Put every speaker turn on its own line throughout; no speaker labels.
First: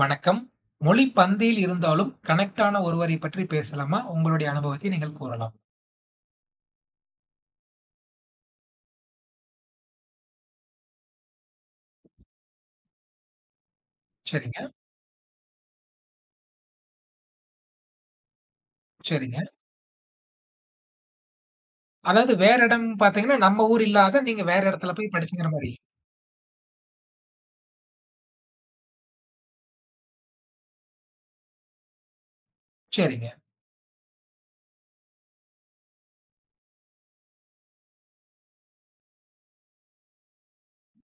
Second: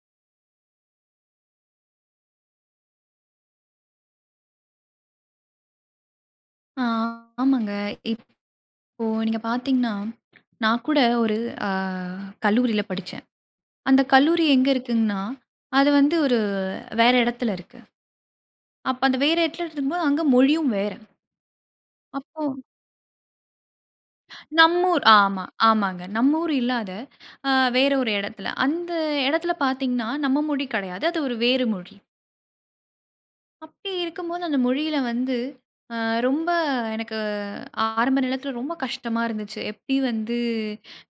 வணக்கம். மொழி பந்தில் இருந்தாலும் கனெக்ட்டான ஒருவரை பற்றி பேசலாமா? உங்களுடைய அனுபவத்தை நீங்கள் கூறலாம்.
ஆ, ஆமாங்க. இப்போ நீங்க பாத்தீங்கன்னா, நான் கூட ஒரு அ கல்லூரில படிச்சேன். அந்த கல்லூரி
சரிங்க.
எங்க இருக்குங்கன்னா, அது வந்து ஒரு வேற இடத்துல இருக்கு. அப்ப அந்த வேற
சரிங்க.
இடத்துல இருக்கும்போது அங்க மொழியும் வேற.
அதாவது
அப்போ
வேற எடம் பாத்தீங்கன்னா, நம்ம ஊர் இல்லாத, நீங்க வேற
நம்
எடத்துல
ஊர்
போய்
ஆமா
படிசீங்கற மாரி.
ஆமாங்க. நம்ம ஊர் இல்லாத, அ வேற ஒரு எடத்துல. அந்த எடத்துல பாத்தீங்கன்னா, நம்ம மொழி கெடையாது. அது ஒரு வேறு மொழி.
சரிங்க.
அப்படி இருக்கும்போது அந்த மொழியில வந்து அ ரொம்ப எனக்கு ஆரம்ப நேரத்தில ரொம்ப கஷ்டமா இருந்துச்சு. எப்டி வந்து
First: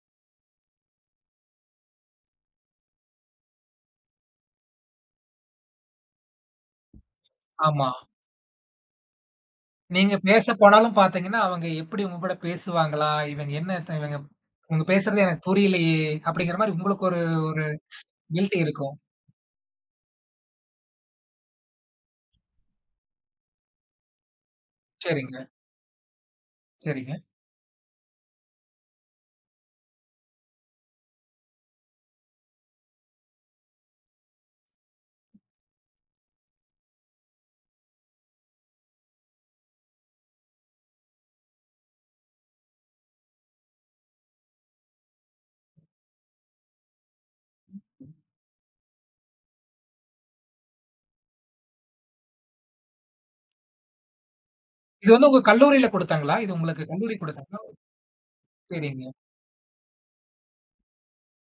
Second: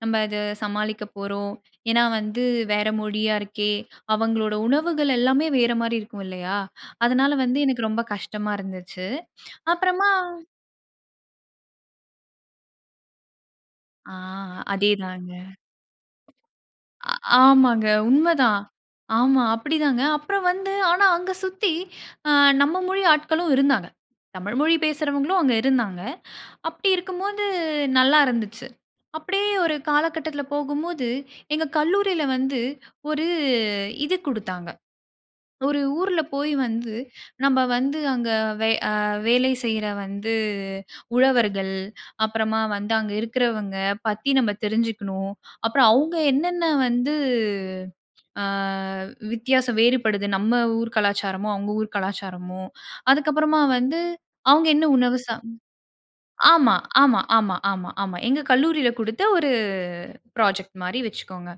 நம்ம அத சமாளிக்கப் போறோம்? ஏன்னா வந்து வேற மொழியா இருக்கே, அவங்களோட உணவுகள் எல்லாமே வேற மாரி இருக்கும் இல்லையா? அதனால வந்து எனக்கு
ஆமா.
ரொம்ப கஷ்டமா இருந்துச்சு. அப்றமா
நீங்க பேசப்போனாலும் பாத்தீங்கன்னா, அவங்க எப்படி உங்ககூட பேசுவாங்களா? இவங்க என்னத்த
ஆ
இவங்க இவங்க பேசுறது
அதேதாங்க.
எனக்கு புரியலையே! அப்படிகிற மாரி உங்களுக்கு
அ
ஒரு ஒரு
ஆமாங்க, உண்ம
கில்டி
தான்.
இருக்கும்.
ஆமா, அப்டி தாங்க. அப்புறம் வந்து ஆனா அங்க சுத்தி அ நம்ம மொழி ஆட்களும் இருந்தாங்க. தமிழ் மொழி பேசுறவங்களும்
சரிங்க.
அங்க இருந்தாங்க. அப்படி
சரிங்க.
இருக்கும்போது, நல்லா இருந்துச்சு. அப்படியே ஒரு காலகட்டத்துல போகும்போது, எங்க கல்லூரில வந்து ஒரு இது குடுத்தாங்க. ஒரு ஊர்ல போய் வந்து நம்ப வந்து அங்க வை அ வேலை செய்ற வந்து உழவர்கள், அப்புறமா வந்து அங்க இருக்குறவங்க பத்தி நம்ம தெரிஞ்சுக்கணும். அப்புறம் அவுங்க என்னென்னா வந்து,
[unintelligible]
ஆ வித்தியாச வேறுபடுது? நம்ம ஊர் கலாச்சாரமும், அவுங்க ஊர் கலாச்சாரமும், அதுக்கப்புறமா வந்து அவுங்க என்ன
இது
உணவு
வந்து
சா
உங்க கல்லூரில கொடுத்தாங்களா? இது
ஆமா
உங்களுக்கு கல்லூரி
ஆமா
கொடுத்த
ஆமா ஆமா, ஆமா. எங்க
[unintelligible]
கல்லூரில
சரிங்க.
குடுத்த ஒரு ப்ராஜெக்ட் மாரி வச்சுக்கோங்க.